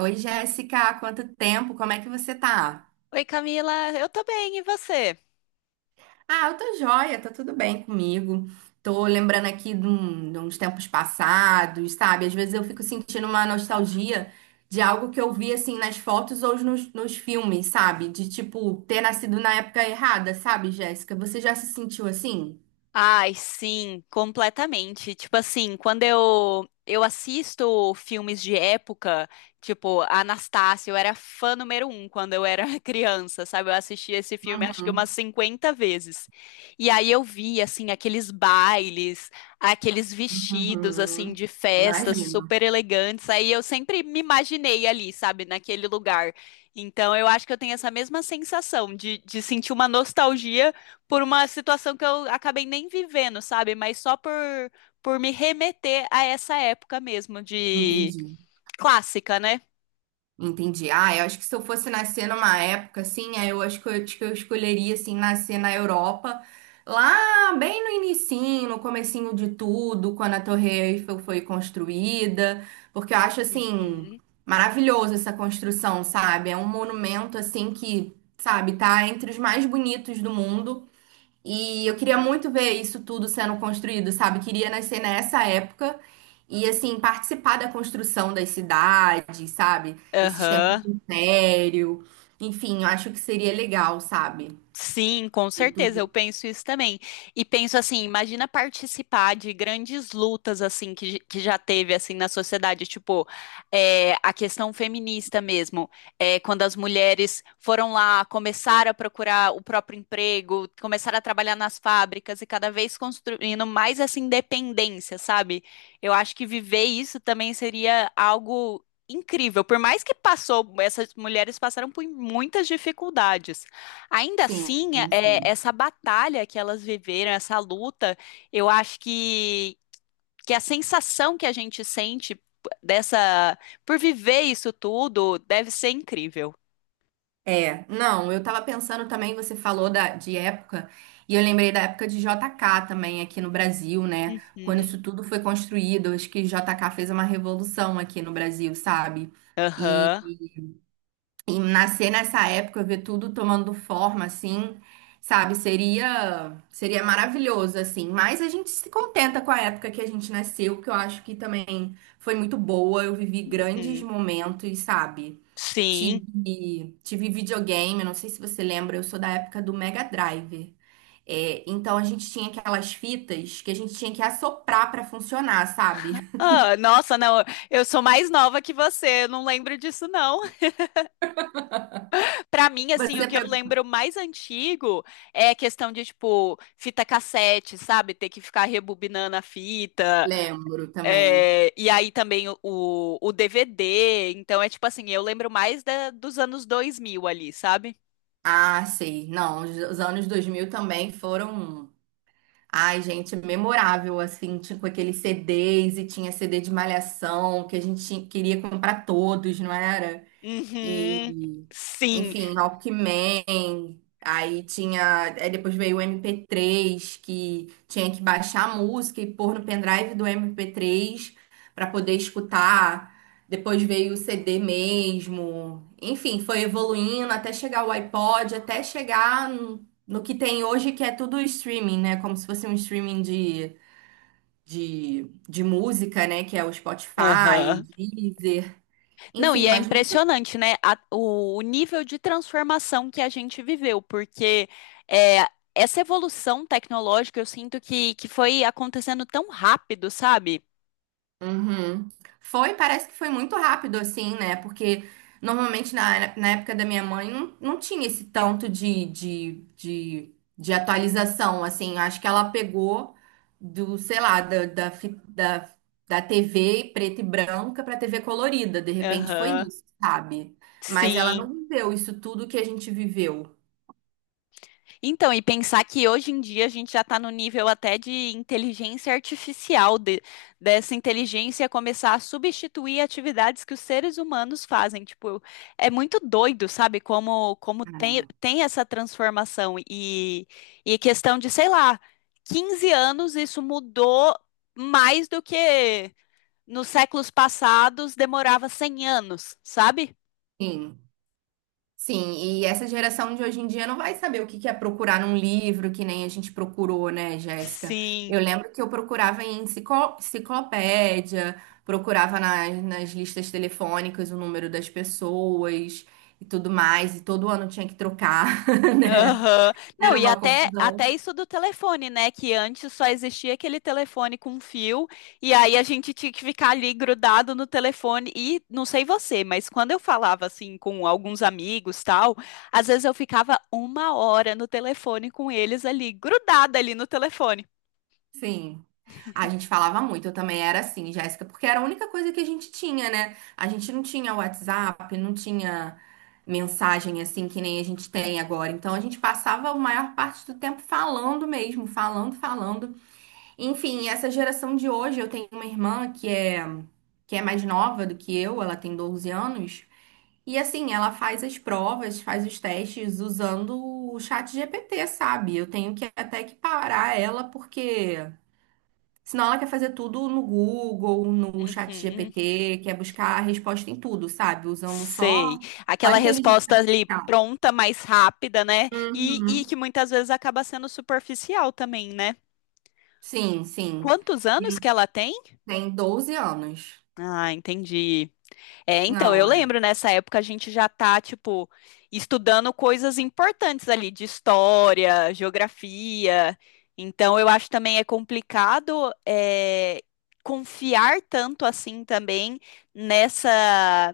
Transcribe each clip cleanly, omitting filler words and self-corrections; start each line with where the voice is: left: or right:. right: Oi, Jéssica, há quanto tempo? Como é que você tá?
left: Oi, Camila, eu tô bem, e você?
right: Ah, eu tô joia, tá tudo bem comigo. Tô lembrando aqui de uns tempos passados, sabe? Às vezes eu fico sentindo uma nostalgia de algo que eu vi assim nas fotos ou nos filmes, sabe? De tipo ter nascido na época errada, sabe, Jéssica? Você já se sentiu assim?
left: Ai, sim, completamente. Tipo assim, quando eu assisto filmes de época, tipo Anastácia, eu era fã número um quando eu era criança, sabe? Eu assisti esse filme acho que
right: Uhum,
left: umas 50 vezes. E aí eu vi assim aqueles bailes, aqueles vestidos assim
right: uhum.
left: de festas
right: Imagino,
left: super elegantes. Aí eu sempre me imaginei ali, sabe, naquele lugar. Então eu acho que eu tenho essa mesma sensação de sentir uma nostalgia por uma situação que eu acabei nem vivendo, sabe? Mas só por me remeter a essa época mesmo de
right: entendi.
left: clássica, né?
right: Entendi. Ah, eu acho que se eu fosse nascer numa época assim, aí eu acho que eu, acho que eu escolheria assim nascer na Europa, lá bem no inicinho, no comecinho de tudo, quando a Torre Eiffel foi construída, porque eu acho assim
left: Uhum.
right: maravilhoso essa construção, sabe? É um monumento assim que, sabe, tá entre os mais bonitos do mundo. E eu queria muito ver isso tudo sendo construído, sabe? Queria nascer nessa época e, assim, participar da construção das cidades, sabe? Esses tempos
left: Aham.
right: de império. Enfim, eu acho que seria legal, sabe?
left: Sim, com
right: E
left: certeza, eu
right: tudo.
left: penso isso também. E penso assim, imagina participar de grandes lutas assim que já teve assim na sociedade, tipo, a questão feminista mesmo, quando as mulheres foram lá, começaram a procurar o próprio emprego, começaram a trabalhar nas fábricas e cada vez construindo mais essa independência, sabe? Eu acho que viver isso também seria algo incrível, por mais que passou, essas mulheres passaram por muitas dificuldades. Ainda
right: Sim,
left: assim,
right: sim.
left: essa batalha que elas viveram, essa luta, eu acho que a sensação que a gente sente dessa, por viver isso tudo, deve ser incrível.
right: É, não, eu tava pensando também, você falou de época, e eu lembrei da época de JK também aqui no Brasil, né? Quando
left: Uhum.
right: isso tudo foi construído, acho que JK fez uma revolução aqui no Brasil, sabe?
left: Aham.
right: E nascer nessa época, ver tudo tomando forma, assim, sabe? Seria maravilhoso, assim. Mas a gente se contenta com a época que a gente nasceu, que eu acho que também foi muito boa. Eu vivi grandes
left: Uhum.
right: momentos, sabe?
left: Sim.
right: Tive videogame, não sei se você lembra, eu sou da época do Mega Drive. É, então a gente tinha aquelas fitas que a gente tinha que assoprar pra funcionar, sabe?
left: Ah, nossa, não, eu sou mais nova que você, eu não lembro disso não. Pra mim, assim, o
right: Você
left: que eu
right: pegou?
left: lembro mais antigo é a questão de, tipo, fita cassete, sabe? Ter que ficar rebobinando a fita.
right: Lembro também.
left: É, e aí também o DVD, então é tipo assim, eu lembro mais dos anos 2000 ali, sabe?
right: Ah, sei. Não, os anos 2000 também foram, ai, gente, memorável, assim, tinha com aqueles CDs e tinha CD de Malhação que a gente tinha- queria comprar todos, não era?
left: Uhum.
right: E,
left: Sim.
right: enfim, Walkman. Aí tinha. Aí depois veio o MP3, que tinha que baixar a música e pôr no pendrive do MP3 para poder escutar. Depois veio o CD mesmo. Enfim, foi evoluindo até chegar o iPod, até chegar no que tem hoje, que é tudo streaming, né? Como se fosse um streaming de música, né? Que é o Spotify, o
left: Aham.
right: Deezer.
left: Não, e
right: Enfim,
left: é
right: mas
left: impressionante, né? O, o nível de transformação que a gente viveu, porque é, essa evolução tecnológica eu sinto que foi acontecendo tão rápido, sabe?
right: uhum. Foi, parece que foi muito rápido assim, né? Porque normalmente na época da minha mãe não tinha esse tanto de atualização, assim. Acho que ela pegou do, sei lá, da, da, fi- da, da TV preta e branca para TV colorida. De repente foi
left: Aham.
right: isso, sabe? Mas ela
left: Sim.
right: não viveu isso tudo que a gente viveu.
left: Então, e pensar que hoje em dia a gente já está no nível até de inteligência artificial, dessa inteligência começar a substituir atividades que os seres humanos fazem. Tipo, é muito doido, sabe? Como, como tem,
right: Caramba.
left: tem essa transformação. E questão de, sei lá, 15 anos isso mudou mais do que nos séculos passados demorava 100 anos, sabe?
right: Sim. Sim, e essa geração de hoje em dia não vai saber o que que é procurar num livro, que nem a gente procurou, né, Jéssica?
left: Sim,
right: Eu lembro que eu procurava em enciclopédia, procurava nas listas telefônicas o número das pessoas e tudo mais, e todo ano tinha que trocar, né?
left: aham. Não,
right: Era
left: e
right: uma
left: até,
right: confusão.
left: até isso do telefone, né? Que antes só existia aquele telefone com fio, e aí a gente tinha que ficar ali grudado no telefone. E não sei você, mas quando eu falava assim com alguns amigos, tal, às vezes eu ficava uma hora no telefone com eles ali, grudada ali no telefone.
right: Sim. A gente falava muito, eu também era assim, Jéssica, porque era a única coisa que a gente tinha, né? A gente não tinha WhatsApp, não tinha mensagem assim que nem a gente tem agora. Então a gente passava a maior parte do tempo falando mesmo, falando, falando. Enfim, essa geração de hoje, eu tenho uma irmã que é mais nova do que eu, ela tem 12 anos, e assim, ela faz as provas, faz os testes usando o chat GPT, sabe? Eu tenho que até que parar ela porque senão ela quer fazer tudo no Google, no chat
left: Uhum,
right: GPT, quer buscar a resposta em tudo, sabe? Usando só,
left: sei.
right: só
left: Aquela
right: inteligência
left: resposta ali
right: artificial.
left: pronta, mais rápida, né? E que
right: Uhum.
left: muitas vezes acaba sendo superficial também, né?
right: Sim, sim.
left: Quantos
right: E
left: anos
right: ela
left: que ela tem?
right: tem 12 anos.
left: Ah, entendi. É, então, eu
right: Não, é-
left: lembro nessa época a gente já tá, tipo, estudando coisas importantes ali de história, geografia. Então, eu acho também é complicado confiar tanto assim também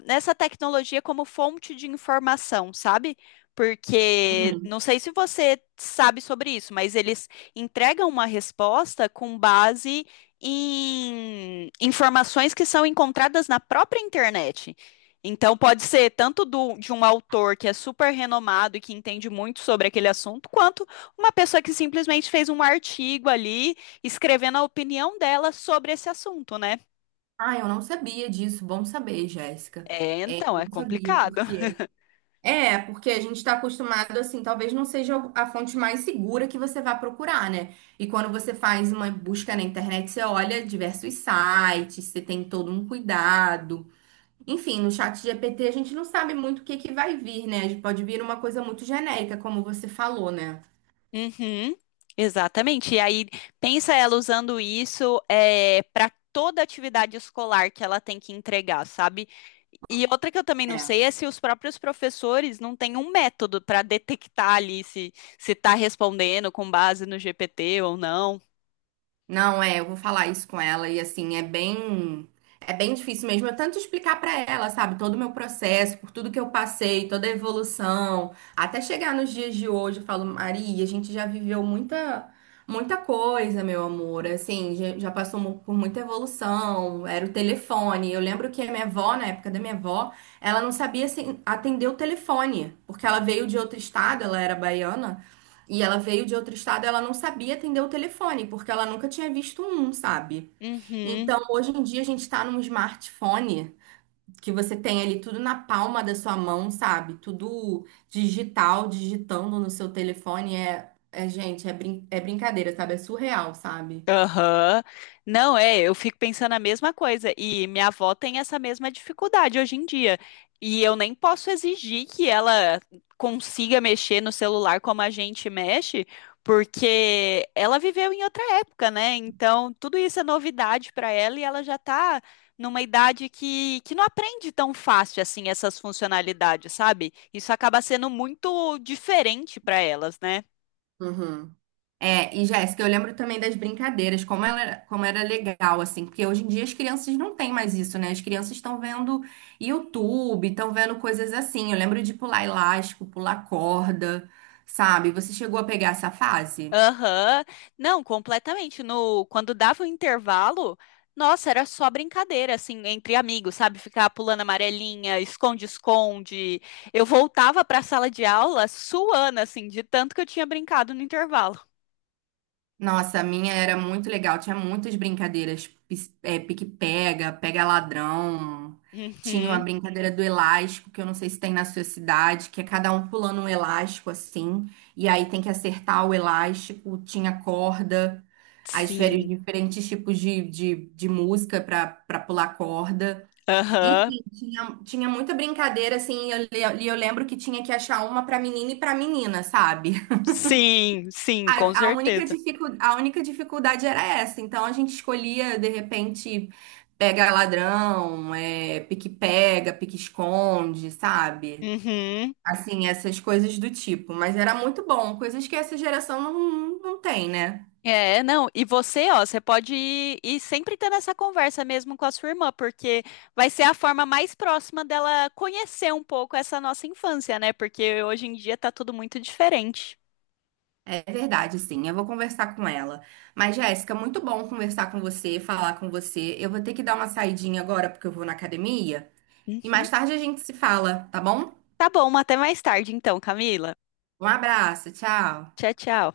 left: nessa tecnologia como fonte de informação, sabe? Porque
right: uhum.
left: não sei se você sabe sobre isso, mas eles entregam uma resposta com base em informações que são encontradas na própria internet. Então, pode ser tanto de um autor que é super renomado e que entende muito sobre aquele assunto, quanto uma pessoa que simplesmente fez um artigo ali, escrevendo a opinião dela sobre esse assunto, né?
right: Ah, eu não sabia disso. Bom saber, Jéssica.
left: É,
right: É, eu
left: então, é
right: não sabia,
left: complicado.
right: porque... É, porque a gente está acostumado, assim, talvez não seja a fonte mais segura que você vá procurar, né? E quando você faz uma busca na internet, você olha diversos sites, você tem todo um cuidado. Enfim, no chat GPT a gente não sabe muito o que que vai vir, né? Pode vir uma coisa muito genérica, como você falou, né?
left: Uhum, exatamente. E aí, pensa ela usando isso para toda atividade escolar que ela tem que entregar, sabe? E outra que eu também não
right: É.
left: sei é se os próprios professores não têm um método para detectar ali se está respondendo com base no GPT ou não.
right: Não, é, eu vou falar isso com ela e assim, é bem difícil mesmo. Eu tanto explicar pra ela, sabe, todo o meu processo, por tudo que eu passei, toda a evolução, até chegar nos dias de hoje, eu falo, Maria, a gente já viveu muita coisa, meu amor. Assim, já passou por muita evolução, era o telefone. Eu lembro que a minha avó, na época da minha avó, ela não sabia assim, atender o telefone, porque ela veio de outro estado, ela era baiana. E ela veio de outro estado, ela não sabia atender o telefone, porque ela nunca tinha visto um, sabe?
left: Uhum.
right: Então, hoje em dia, a gente está num smartphone que você tem ali tudo na palma da sua mão, sabe? Tudo digital, digitando no seu telefone. É, é gente, é, brin é brincadeira, sabe? É surreal, sabe?
left: Aham. Não, é, eu fico pensando a mesma coisa. E minha avó tem essa mesma dificuldade hoje em dia. E eu nem posso exigir que ela consiga mexer no celular como a gente mexe, porque ela viveu em outra época, né? Então, tudo isso é novidade para ela e ela já tá numa idade que não aprende tão fácil assim essas funcionalidades, sabe? Isso acaba sendo muito diferente para elas, né?
right: Uhum. É, e Jéssica, eu lembro também das brincadeiras, como ela, como era legal, assim, porque hoje em dia as crianças não têm mais isso, né? As crianças estão vendo YouTube, estão vendo coisas assim. Eu lembro de pular elástico, pular corda, sabe? Você chegou a pegar essa fase?
left: Aham. Não, completamente. No, quando dava o intervalo, nossa, era só brincadeira, assim, entre amigos, sabe? Ficar pulando amarelinha, esconde-esconde. Eu voltava para a sala de aula suando, assim, de tanto que eu tinha brincado no intervalo.
right: Nossa, a minha era muito legal. Tinha muitas brincadeiras. Pique-pega, pega-ladrão. Tinha uma
left: Uhum.
right: brincadeira do elástico, que eu não sei se tem na sua cidade, que é cada um pulando um elástico assim. E aí tem que acertar o elástico. Tinha corda. As férias,
left: Sim.
right: diferentes tipos de música para pular corda.
left: Aham.
right: Enfim, tinha muita brincadeira assim. E eu lembro que tinha que achar uma para menina e para menina, sabe?
left: Sim, sim, com certeza.
right: A única dificuldade era essa. Então a gente escolhia, de repente, pega ladrão, é, pique-pega, pique-esconde, sabe?
left: Uhum.
right: Assim, essas coisas do tipo. Mas era muito bom, coisas que essa geração não tem, né?
left: É, não, e você, ó, você pode ir sempre tendo essa conversa mesmo com a sua irmã, porque vai ser a forma mais próxima dela conhecer um pouco essa nossa infância, né? Porque hoje em dia tá tudo muito diferente.
right: É verdade, sim. Eu vou conversar com ela. Mas, Jéssica, muito bom conversar com você, falar com você. Eu vou ter que dar uma saidinha agora porque eu vou na academia. E
left: Uhum.
right: mais tarde a gente se fala, tá bom?
left: Tá bom, até mais tarde então, Camila.
right: Um abraço, tchau.
left: Tchau, tchau.